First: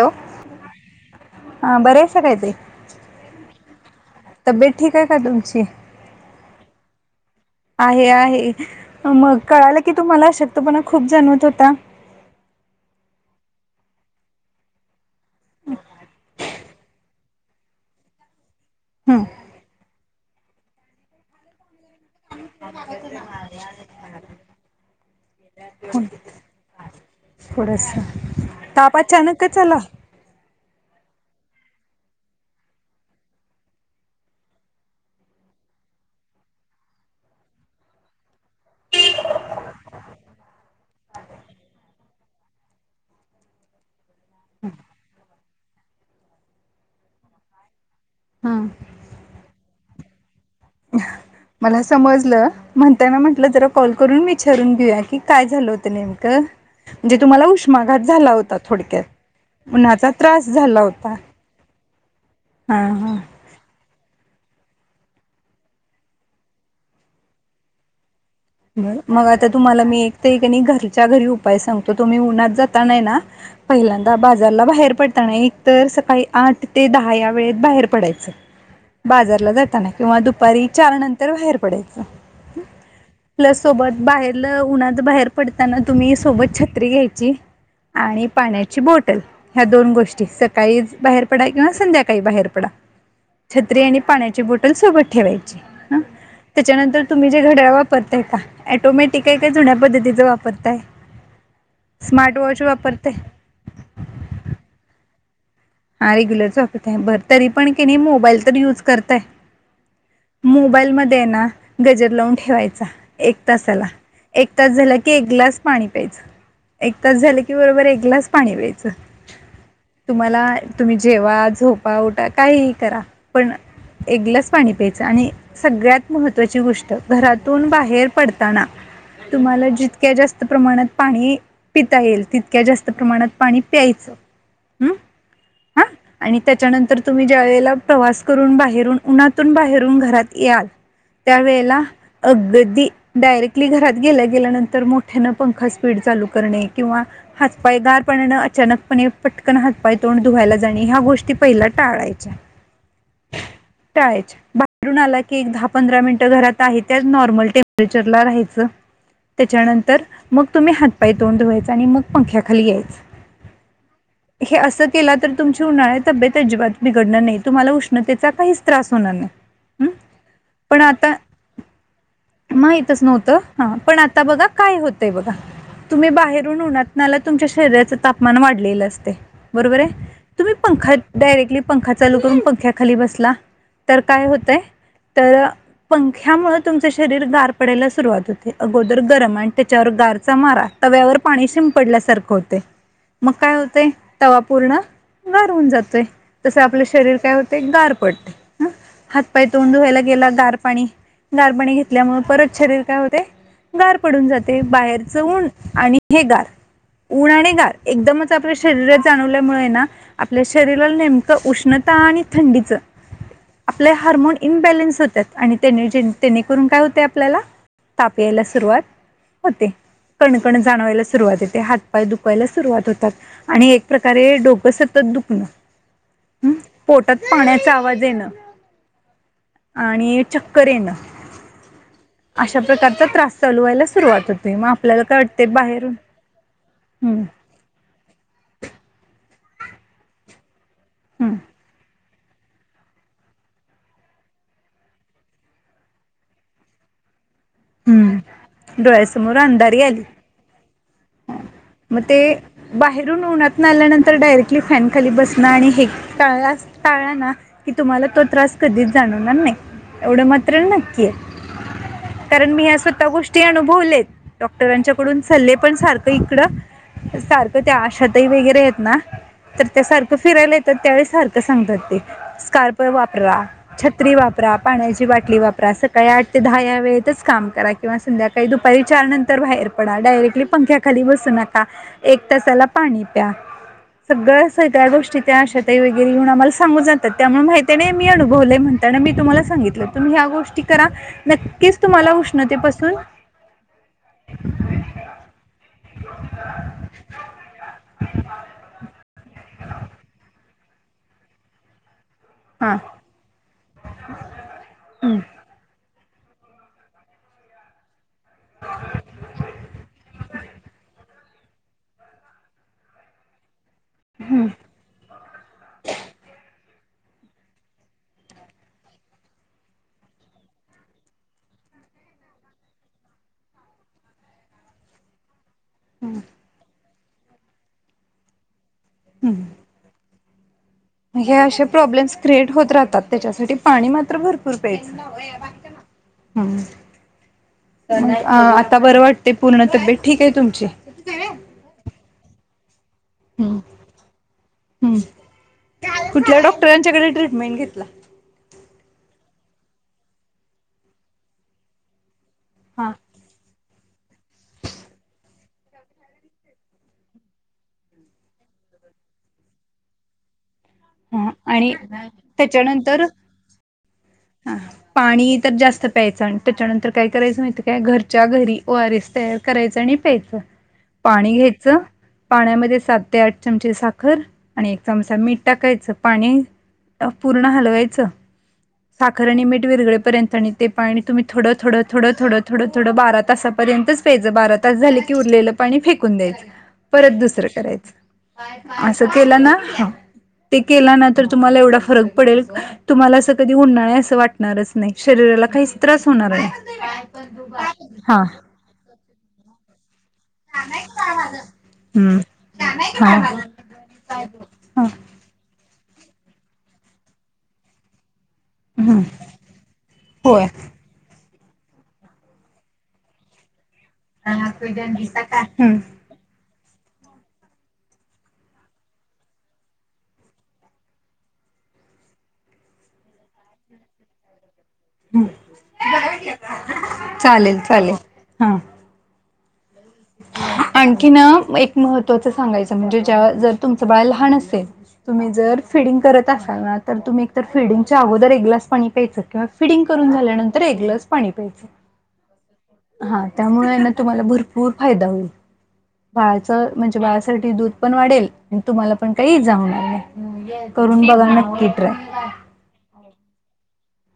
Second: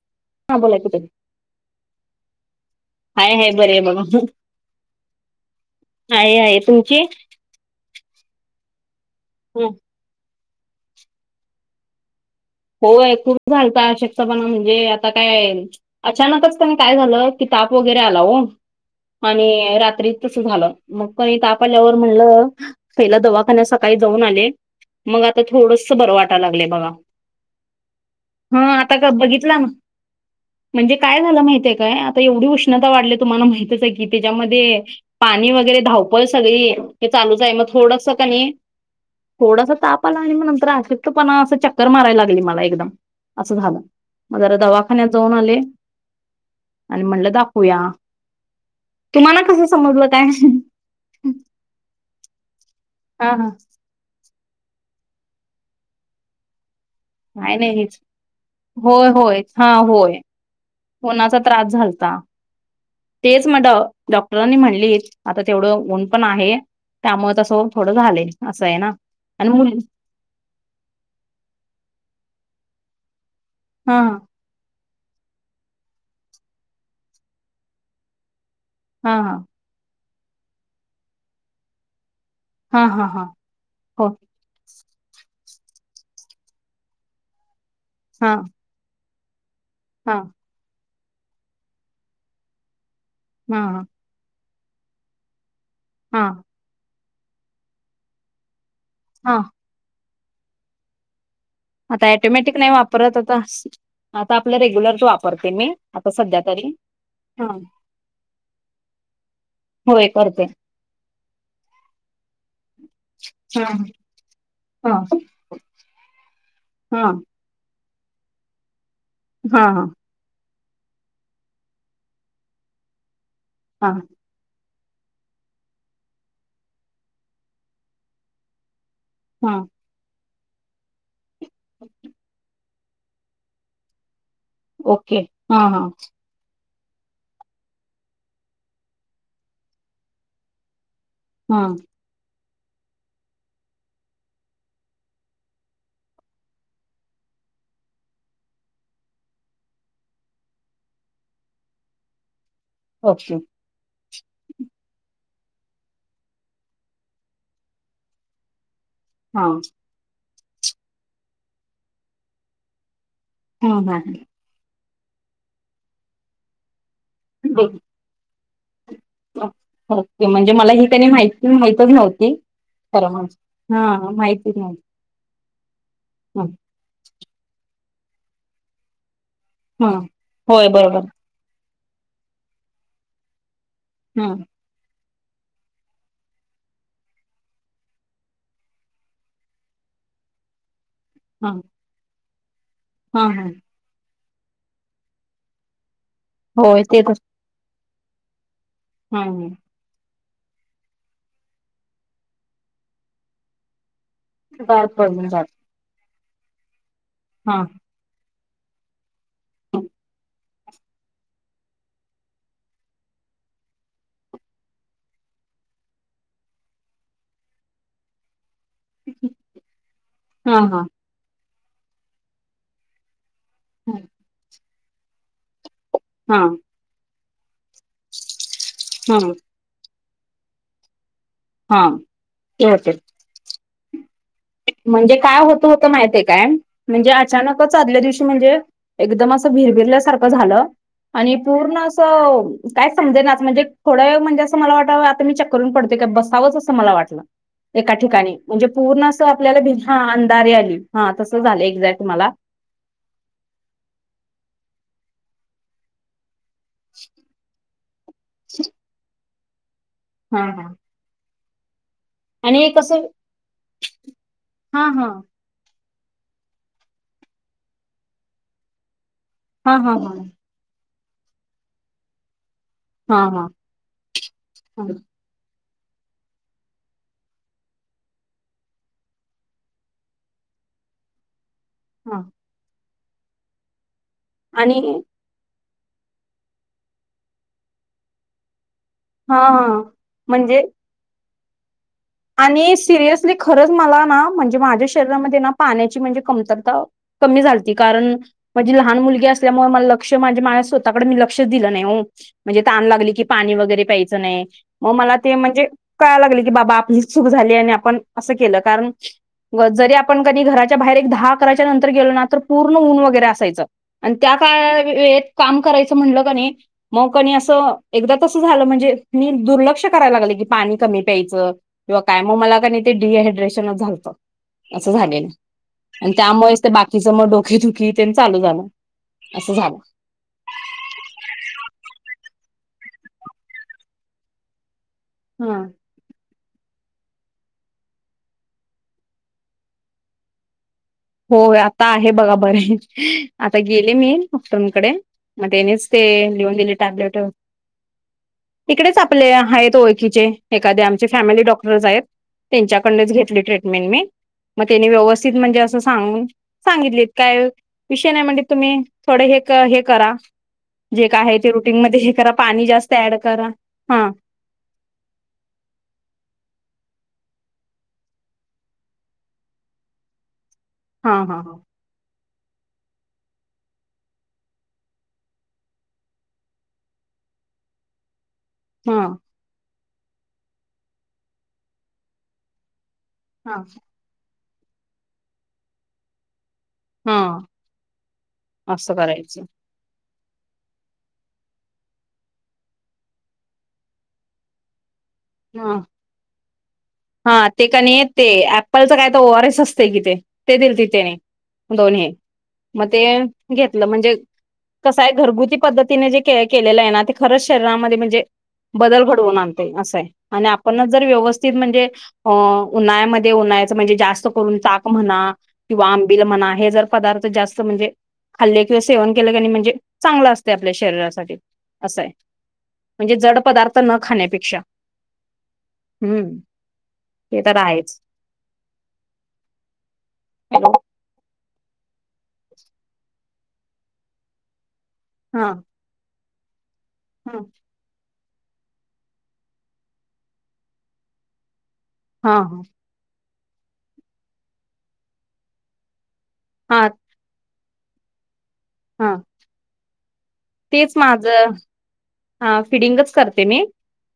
Hello हा बोला की ताई. ह बरे आहेत सगळे ते हाये हाये बर बघा हाये तब्येत ठीक आहे का तुमची हाये आहे तुमची? आहे आहे मग कळालं की तुम्हाला अशक्तपणा खूप जाणवत होता होय खूप झालता अशक्तपणा म्हणजे आता काय अचानकच कनी काय झालं कि ताप वगैरे आला हो हम्म आणि रात्री तसं झालं मग पणी ताप आल्यावर म्हणलं पहिला दवाखान्यात सकाळी जाऊन आले. मग आता थोडस बरं वाटायला लागलंय बघा थोडसं हा आता बघितला ना म्हणजे काय झालं माहितीय काय आता एवढी उष्णता वाढली तुम्हाला माहितच आहे की त्याच्यामध्ये पाणी वगैरे धावपळ सगळी हे चालूच आहे मग थोडंस का नाही थोडासा ताप आला आणि मग नंतर अशक्तपणा असं चक्कर मारायला ला मला एकदम असं झाल मग जरा दवाखान्यात जाऊन आले आणि म्हणलं दाखूया हम्म तुम्हाला कसं समजलं काय मला समजलं म्हणताना हा म्हटलं हा ज कॉल करून विचारून घेऊया की काय झालं होतं नेमकं म्हणजे तुम्हाला काय नाही उष्माघात हेच झाला होता थोडक्यात उन्हाचा त्रास झाला होता उनाचा त्रास झालता हा हा तेच डॉक्टरांनी म्हणली आता तेवढं ऊन पण आहे त्यामुळे तसं थोडं झालंय असं आहे ना बर मग आता आणि मुली तुम्हाला मी ते कनी घरच्या घरी उपाय सांगतो तुम्ही उन्हात जाताना हेना हा पहिल्यांदा बा घरला बाहेर पडताना एक तर सकाळी आठ ते दहा या वेळेत बाहेर पडायचं हा हा बाजारला जाताना किंवा दुपारी चार नंतर बाहेर पडायचं हा हा हा आपल्या सोबत हो बाहेरल, उन्हात बाहेर पडताना तुम्ही सोबत छत्री घ्यायची. आणि हा पाण्याची बॉटल ह्या दोन हा गोष्टीस सकाळीच बाहेर पडा किंवा संध्याकाळी बाहेर पडा. हा छत्री आणि पाण्याची बॉटल. तरी सोबत ठेवायची. हं हा त्याच्यानंतर तुम्ही जे घड्याळ वापरताय. का ऑटोमॅटिक आहे. हा काय जुन्या पद्धतीचं वापरताय. आता स्मार्ट ऑटोमॅटिक वॉच नाही वापरताय वापरत आता, आता आपलं रेग्युलरच वापरते मी. आता हा सध्या रेग्युलरच तरी वापरत आहे. बर, हा तरी पण की नाही, मोबाईल तर युज करताय. होय करते मोबाईल मध्ये आहे. ना गजर लावून ठेवायचा. एक हा तासाला एक तास हा झाला की, एक ग्लास पाणी प्यायचं. एक हा तास झालं की, बरोबर, एक ग्लास पाणी प्यायचं. हा, हा तुम्हाला, तुम्ही जेवा, झोपा, उठा, काहीही करा पण हा एक ग्लास पाणी प्यायचं. आणि सगळ्यात महत्त्वाची गोष्ट घरातून बाहेर पडताना हा तुम्हाला जितक्या जास्त प्रमाणात पाणी पिता येईल. तितक्या जास्त प्रमाणात पाणी प्यायचं. हं. ओके. हा हा आणि त्याच्यानंतर तुम्ही ज्या वेळेला प्रवास करून बाहेरून उन्हातून बाहेरून घरात याल. त्या हा वेळेला अगदी डायरेक्टली घरात गेल्या गेल्यानंतर मोठ्यानं पंखा स्पीड चालू करणे किंवा हात- पाय गार पाण्यानं अचानकपणे पटकन हाल हात- पाय, तोंड धुवायला जाणे, ह्या गोष्टी पहिल्या टाळायच्या. ओके. टाळायचे. बाहेरून आला की, एक दहा- पंधरा मिनिटं घरात आहे. त्याच नॉर्मल टेंपरेचरला राहायचं. हा त्याच्यानंतर मग तुम्ही हात- पाय, तोंड धुवायच. आणि मग पंख्याखाली यायच. हम, हा हे असं केला तर, तुमची उन्हाळ्यात तब्येत अजिबात बिघडणार नाही. तुम्हाला उष्णतेचा काहीच, त्रास होणार नाही. हा. हं? ओके, म्हणजे मला ही आणि माहिती माहितच नव्हती. माहितच खरं नव्हतं. म्हणजे हा पण आता बघा माहितीच काय नव्हती होत. बघा तुम्ही बाहेरून हा उन्हात आलात. तुमच्या शरीराच तापमान वाढलेलं असते. बरोबर आहे. हा. तुम्ही होय पंखा बरोबर डायरेक्टली पंखा चालू करून पंख्याखाली बसला. तर काय हा होतय तर पंख्यामुळे तुमच शरीर गार पडायला सुरुवात होते. अगोदर गरम आणि त्याच्यावर गार, चमारा तव्यावर पाणी हा शिंपडल्यासारखं होते. हा मग हा काय होते. तवा पूर्ण गार होऊन जातोय तस, आपलं होय ते तर शरीर काय होते गार पडते. ह हा हात -पाय हा तोून धुवायला गेला, गार पाणी गार पाणी घेतल्यामुळे परत शरीर काय होते. गार पडून जाते. गार बाहेरच पडून जात ऊन आणि हे गार, ऊन आणि हा गार. एकदमच आपल्या शरीरात जाणवल्यामुळे हा ना, आपल्या शरीराला नेमकं उष्णता आणि थंडीचं. आपले हार्मोन इनबॅलेन्स होतात. आणि तेने, जेने, तेने करून काय होते आपल्याला ताप यायला सुरुवात होते. कणकण हा जाणवायला सुरुवात होेते. हातपाय दुखवायला सुरुवात होतात. आणि हा प्रकारे डोकं सतत दुखणं. हा हं? पोटात पाण्याचा आवाज येणं. हम आणि चक्कर येण, हा आशा ते होते प्रकारचा त्रास चालू व्हायला सुरुवात होते. मग आपल्याला म्हणजे काय वाटते होत होत बाहेरून माहितय काय म्हणजे हं, अचानक त्याचा आदल्या दिवशी म्हणजे एकदम असं भिरभिरल्यासारखं झालं आणि हं. पूर्ण असं तर काय समजे नाच म्हणजे थोडा वेळ म्हणजे असं मला वाटलं आता मी चक्कर येऊन पडतोय का बसावंच असं मला वाटलं एका ठिकाणी म्हणजे हम्म पूर्ण अस डोळ्यासमोर आपल्याला अंधारी हा आली अंधारी आली हा तसं झालंय मग ते बाहेरून उन्हात न आल्यानंतर डायरेक्टली फॅन खाली बसणं आणि हे काळलाच टाळला ना की तुम्हाला तो त्रास कधीच जाणवणार नाही एवढं हा मात्र हा नाही तिये कारण मी आणि ह्या कसं स्वतः गोष्टी अुभवल्यात हा हा डॉक्टरांच्याकडून सल्ले पण सारखं इकडं सारखं त्या आशातही वगैरे आहेत ना तर हा त्या हा हा सारखं फिरायला येतात त्यावेळी सारखं सांगतात ते [unintelligible] हा वापरा हा छत्री वापरा पाण्याची बाट बाटली वापरा सकाळी आठ ते दहा या वेळेतच काम करा किंवा संध्याकाळी दुपारी चारनंतर बाहेर पडा डायरेक्टली पंख्या खाली बसू नका, हा एक तासाला पाणी प्या सगळ स आणि त्या गोष्टी त्या आशाताई वगैरे येऊन आम्हाला सांगून जातात त्यामुळे माहिती नाही मी अनुवले म्हण त्यांना मी हा तुम्हाला हा सांगितलं तुम्ही ह्या गोष्टी म्हणजे करा नक्कीच तुम्हाला [unintelligible] आणि सिरियसली खरंच मला ना म्हणजे माझ्या शरीरामधेना पाण्याची म्हणजे कमतरता कमी झालती, कारण माझी लहान मुलगी अस तर मग मला लक्ष म्हणजे माझ्या स्वतःकडे मी लक्षच दिलं नाही म्हण म्हणजे हा तहान लागली की पाणी वगैरे प्यायच नाही मग मला ते म्हणजे कळायला लागलं की बाबा आपण चूक झाली आणि आपण असं केलं कारण जरी आपण कधी घराच्या बाहेर एक दहा अकराच्या नंतर गेलो ना तर पूर्ण ऊन वगैरे असायचं आणि त्या काय एक काम करायचं म्हणलं का नाही मग कोणी असं एकदा तसं झालं म्हणजे मी दुर्लक्ष करायला लागलं की पाणी कमी प्यायचं किंवा कायम म मला का नाही ते डिहायड्रेशनच झालतं असं झालेलं आणि त्यामुळेच तर बाकीच मग डोके दुखी त्यांना चालू झालं असं झालं हे असे प्रॉब्लेम्स क्रिएट होत राहतात त्याच्यासाठी पाणी मात्र भर हा [unintelligible] हम्म पण आता बरं वाटतय पूर्ण तब्येत ठीक आहे तुमची होय आता आहे बघा बरी आता गेले मी डॉक्टरानकडे मग त्यानेच ते कुठल्या लिहून दिले डॉक्टरांच्याकडे टॅब्लेट ट्रीटमेंट घेतला. इकडेच आपले आहेत ओळखीचे एखादे आमचे फॅमिली डॉक्टर्स आहेत. हा त्यांच्याकडनच घेतली ट्रेंटमेन्ट मी मग तेनी व्यवथित म्हणजे अस सांगून सांगितलेत काय विषय नाही म्हणजे तुम्ही थोडं हे कर हे करा जे काय हा आहे ते आणि रुटीनमध्ये हे करा, पाणी जास्त त्याच्यानंतर ऍड करा हा हा. पाणी तर जास्त प्यायचं आणि त्याच्यानंतर काय करायचं माहिती काय घरच्या घरी ओ आर एस तयार करायचं आणि प्यायचं. हा पाणी हा घ्यायचं पाण्यामध्ये सात ते आठ चमचे साखर आणि एक चमचा मीठ टाकायचं पाणी पूर्ण हलवायचं. हा साखर आणि मीठ विरागळे पर्यंत आणि ते पाणी तुम्ही थोडं, थोडं, थोड, थोडं, थोड, थोडं बारा हा तासापर्यंतच प्यायच, बारा तास झाले की उरलेलं पाणी फेकून द्यायच परत हा दुसरं करायचं असं केलं ना ते केल्यानंतर तुम्हाला एवढा फरक पडेल तुम्हाला असं कधी उन्हाळा आहे असं वाट णारच नाही शरीराला काहीच ह त्रास होणार नाही. हा. कालच काय तर ओ आर एस असतेय कि ते ते दिलते त्यांनी दोन्ही हम्म मग ते हा घेतलं म्हणजे हा कस हाय घरगुती पद्धतीने जे केले केलेलं आहे ना ते खरंच शरीरामध्ये म्हणजे हम्म बदल घडवून आणते असंय होय आणि आ जर व्यवस्थित म्हणजे अह उन्हाळ्यामध्ये उन्हाळ्याच म्हणजे जा जास्त करून ताक म्हणा हम्म किंवा आंबिल म्हणा हे जर पदार्थ जास्त म्हणजे खाल्ले किंवा सेवन केलं कनय म्हणजे चांगलं असतय आपल्या शरीरासाठी असं आहे. म्हणजे जड पदार्थ न खाण्यापेक्षा. हम्म ते तर चालेल चालेल आहेच हा. हॅलो. आणखीन एक महत्त्वाचं सांगायचं म्हणजे जेव्हा जर तुमचं बाळ लहान असेल तुम्ही हा जर फिडिंग करत असाल ना तर तुम्ही एक हा तर फिडिंग च्या अगोदर एक ग्लास पाणी प्यायचं किंवा फिडिंग करून झाल्यानंतर एक ग्लास पाणी प्यायचं. हा हा. हा त्यामुळेना तुम्हाला भरपूर फायदा होईल बाळाचा हा म्हणजे बाळासाठी दूध पण वाढेल तुम्हाला पण हा काही इजा होणार नाही तेच करून बघा माझं नक्की ट्राय. हा फिडिंगच करते मी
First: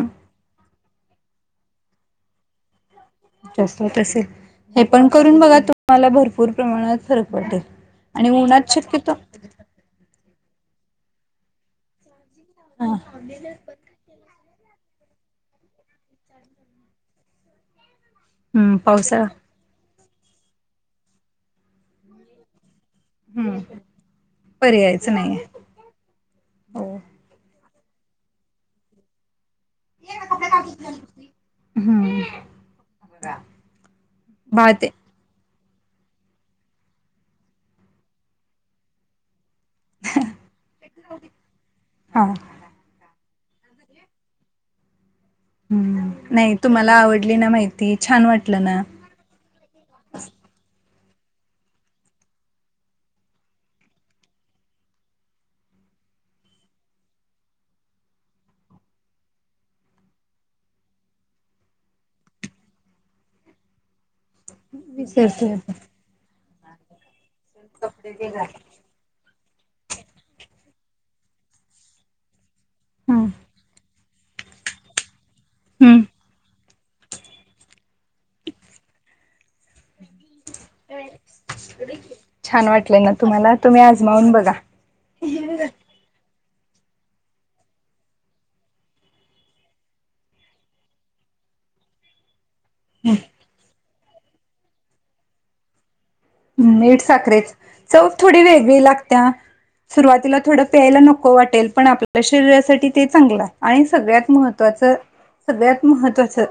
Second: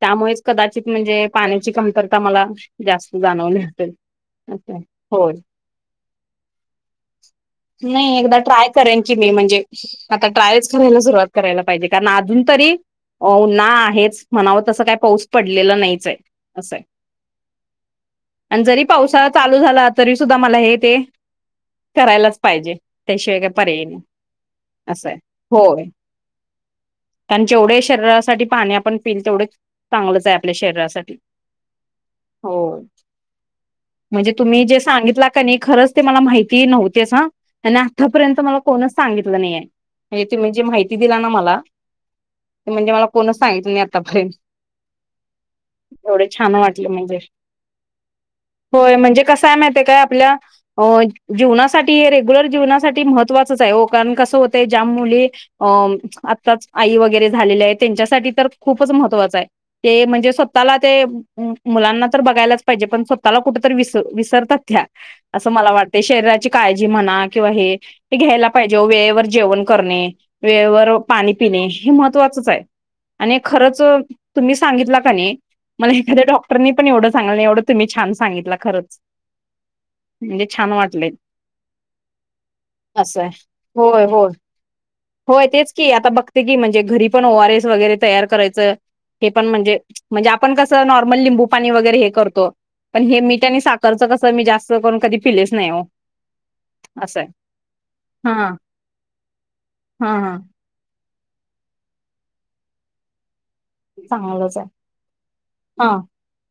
त्यामुळेच कदाचित म्हणजे पाण्याची कमतरता मला जास्त जाणवल. जास्त असेल हे पण करून बघा तुम्हाला भरपूर प्रमाणात फरक वाटेल. नाही आणि एकदा ट्राय उन्हात केन शक्यतो की मी म्हणजे आता ट्रायच करायला सुरुवात करायला पाहिजे कारण अजून तरी हा उन्हाळा आहेच. म्हणाव तसं काय पाऊस पडलेला नाहीच आहे असंय. आणि जरी पावसाळा चाल चालू झाला तरी सुद्धा मला हे ते करायलाच पाहिजे. त्याशिवायकाय हम्म पर्याय नाही पर्यायच असं आहे नाही होय. हो. कारण जेवढे शरीरासाठी पाणी आपण पिल तेवढे चांगलंच आहे आपल्या शरीरासाठी. हम्म हो म्हणजे तुम्ही जे भाते सांगितला का नाही खरंच ते मला माहिती नव्हते अस त्या आतापर्यंत मला कोणच सांगितलं नाहीय. हे ते म्हणजे माहिती दिला ना मला हा ते म्हणजे मला कोणच सांगितल नाही आतापर्यंत. [inaudible] एवढे छान नाही वाटले तुम्हाला म्हणजे आवडली ना माहिती छान वाटलं ना होय म्हणजे कसाय माहितेय काय आपल्या. अ जीवनासाठी रेग्युलर जीवनासाठी महत्त्वाचच आहे. हो कारण कसं होतय ज्या मुली. अ आत्ताच आई वगैरे झालेली आहे. त्यांच्यासाठी तर खूपच महत्त्वाचं आहे. ते म्हणजे स्वतःला ते मुलांना तर बघायलाच पाहिजे पण स्वतःला कुठ तरी विस विस तर सध्या अस विसरतोय मला आपण वाट शरीराची काळजी म्हणा किंवा हे हे घ्यायला पाहिजे जेव वेळेवर जेवण करणे वेळेवर पाणी पिणे हे महत्त्वाचंच आहे. हम्म आणि खरच तुम्ही सांगितला का नाही मला हम्म एखाद्या डॉक्टरनी पण एवढं चांगल एवढं तुम्ही छान सांगितलं खरच. म्हणजे छान वाटले छान वाटलं ना असंय तुम्हाला तुम्ही होय होय. आजमावून बघा होय तेच की, आता बघते की, म्हणजे घरी पण ओआर एस वगैरे तयार करायचं हे पण म्हणजे म्हणजे आपण कसं नॉर्मल लिंबू पाणी वगैरे हे करतो. पण हे मीठ आणि साखरचं कसं मी जास्त करून कधी पिलेच नाही हो मीठ असं आहे. साखरेच चव थोडी हा वेगळी लागत हा हा सुरुवातीला थोड प्यायला नको वाटेल पण आपल्या शरीरासाठी ते चांगलं हाय. आणि सगळ्यात चांगलंच आहे महत्त्वाचं सगळ्यात हा महत्त्वाचं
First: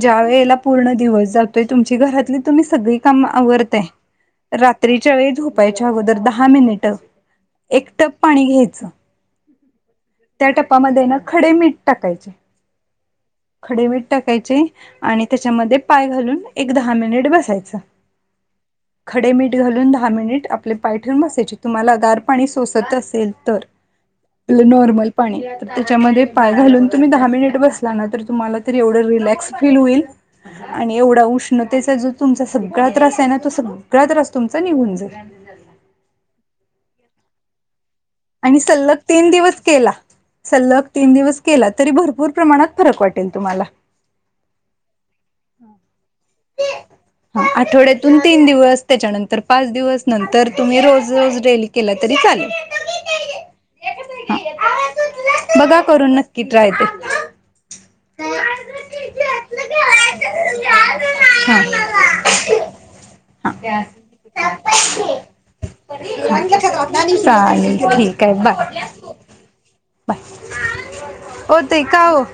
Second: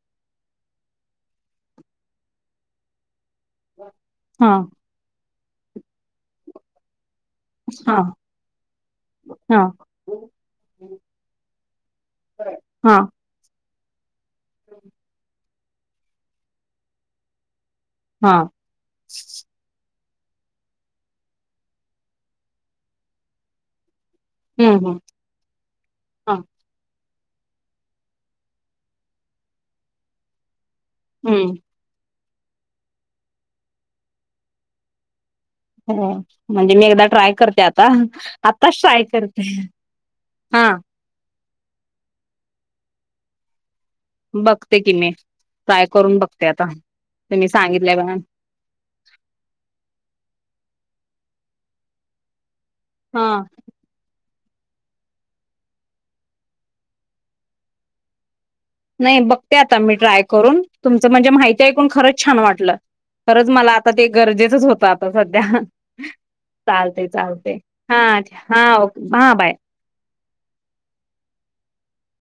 ज्या वेळेला पूर्ण दिवस जातोय तुमची घरातली तुम्ही सगळी काम आवरताय हा रात्रीच्या वेळी झोपायच्या अगोदर दहा मिनिट एक हा टप पाणी घ्यायचं. हा. त्या ट्पामध्ये ना खडे मीठ टाकायच हा खडे मीठ टाकायचे आणि त्याच्यामध्ये पाय घालून एक दहा मिनिट बसायचं. हा खडे मीठ घालून दहा मिनिट आपले पाय ठेवून बसायचे तुम्हाला गार पाणी सोसत असेल तर हम्म हम्म नॉर्मल. पाणी त्याच्यामध्ये हा पाय घालून तुम्ही दहा मिनिट बसला ना तर तुम्हाला त एवढ रिलॅक्स फील होईल आणि एवढा हम्म. उष्ण, त्याचा जो तुमचा सगळा त्रासे ना, तो सगळा त्रास तुमचा निघून जाईल. हो म्हणजे मी एकदा ट्राय करते, आ ता, आणि आताच सलग ट्राय तीन करते, दिवस केला हा. सलग तीन दिवस केला, तरी भरपूर प्रमाणात फरक वाटेल तुम्हाला. बघते कि मी, ट्राय करून बघते आता, हा तुम्ही सांगितलेय, ब आठवड्यातून तीन दिवस. त्याच्यानंतर पाच दिवस, नंतर तुम्ही रोज रोज डेली केला तरी चालेल. ह. ह बघा करून नक्की ट्राय ते. हा. नाही बघते आता मी ट्राय करून, तुमचं म्हणजे माहिती ऐकून खरंच छान वाटलं. खरंच मला आता ते गरजेचंच होतं, आता सध्या. हा चालते चालते, चालेल हा, ठीक आहे हा, बाय ओके हां बाय. ओ ते का ओ?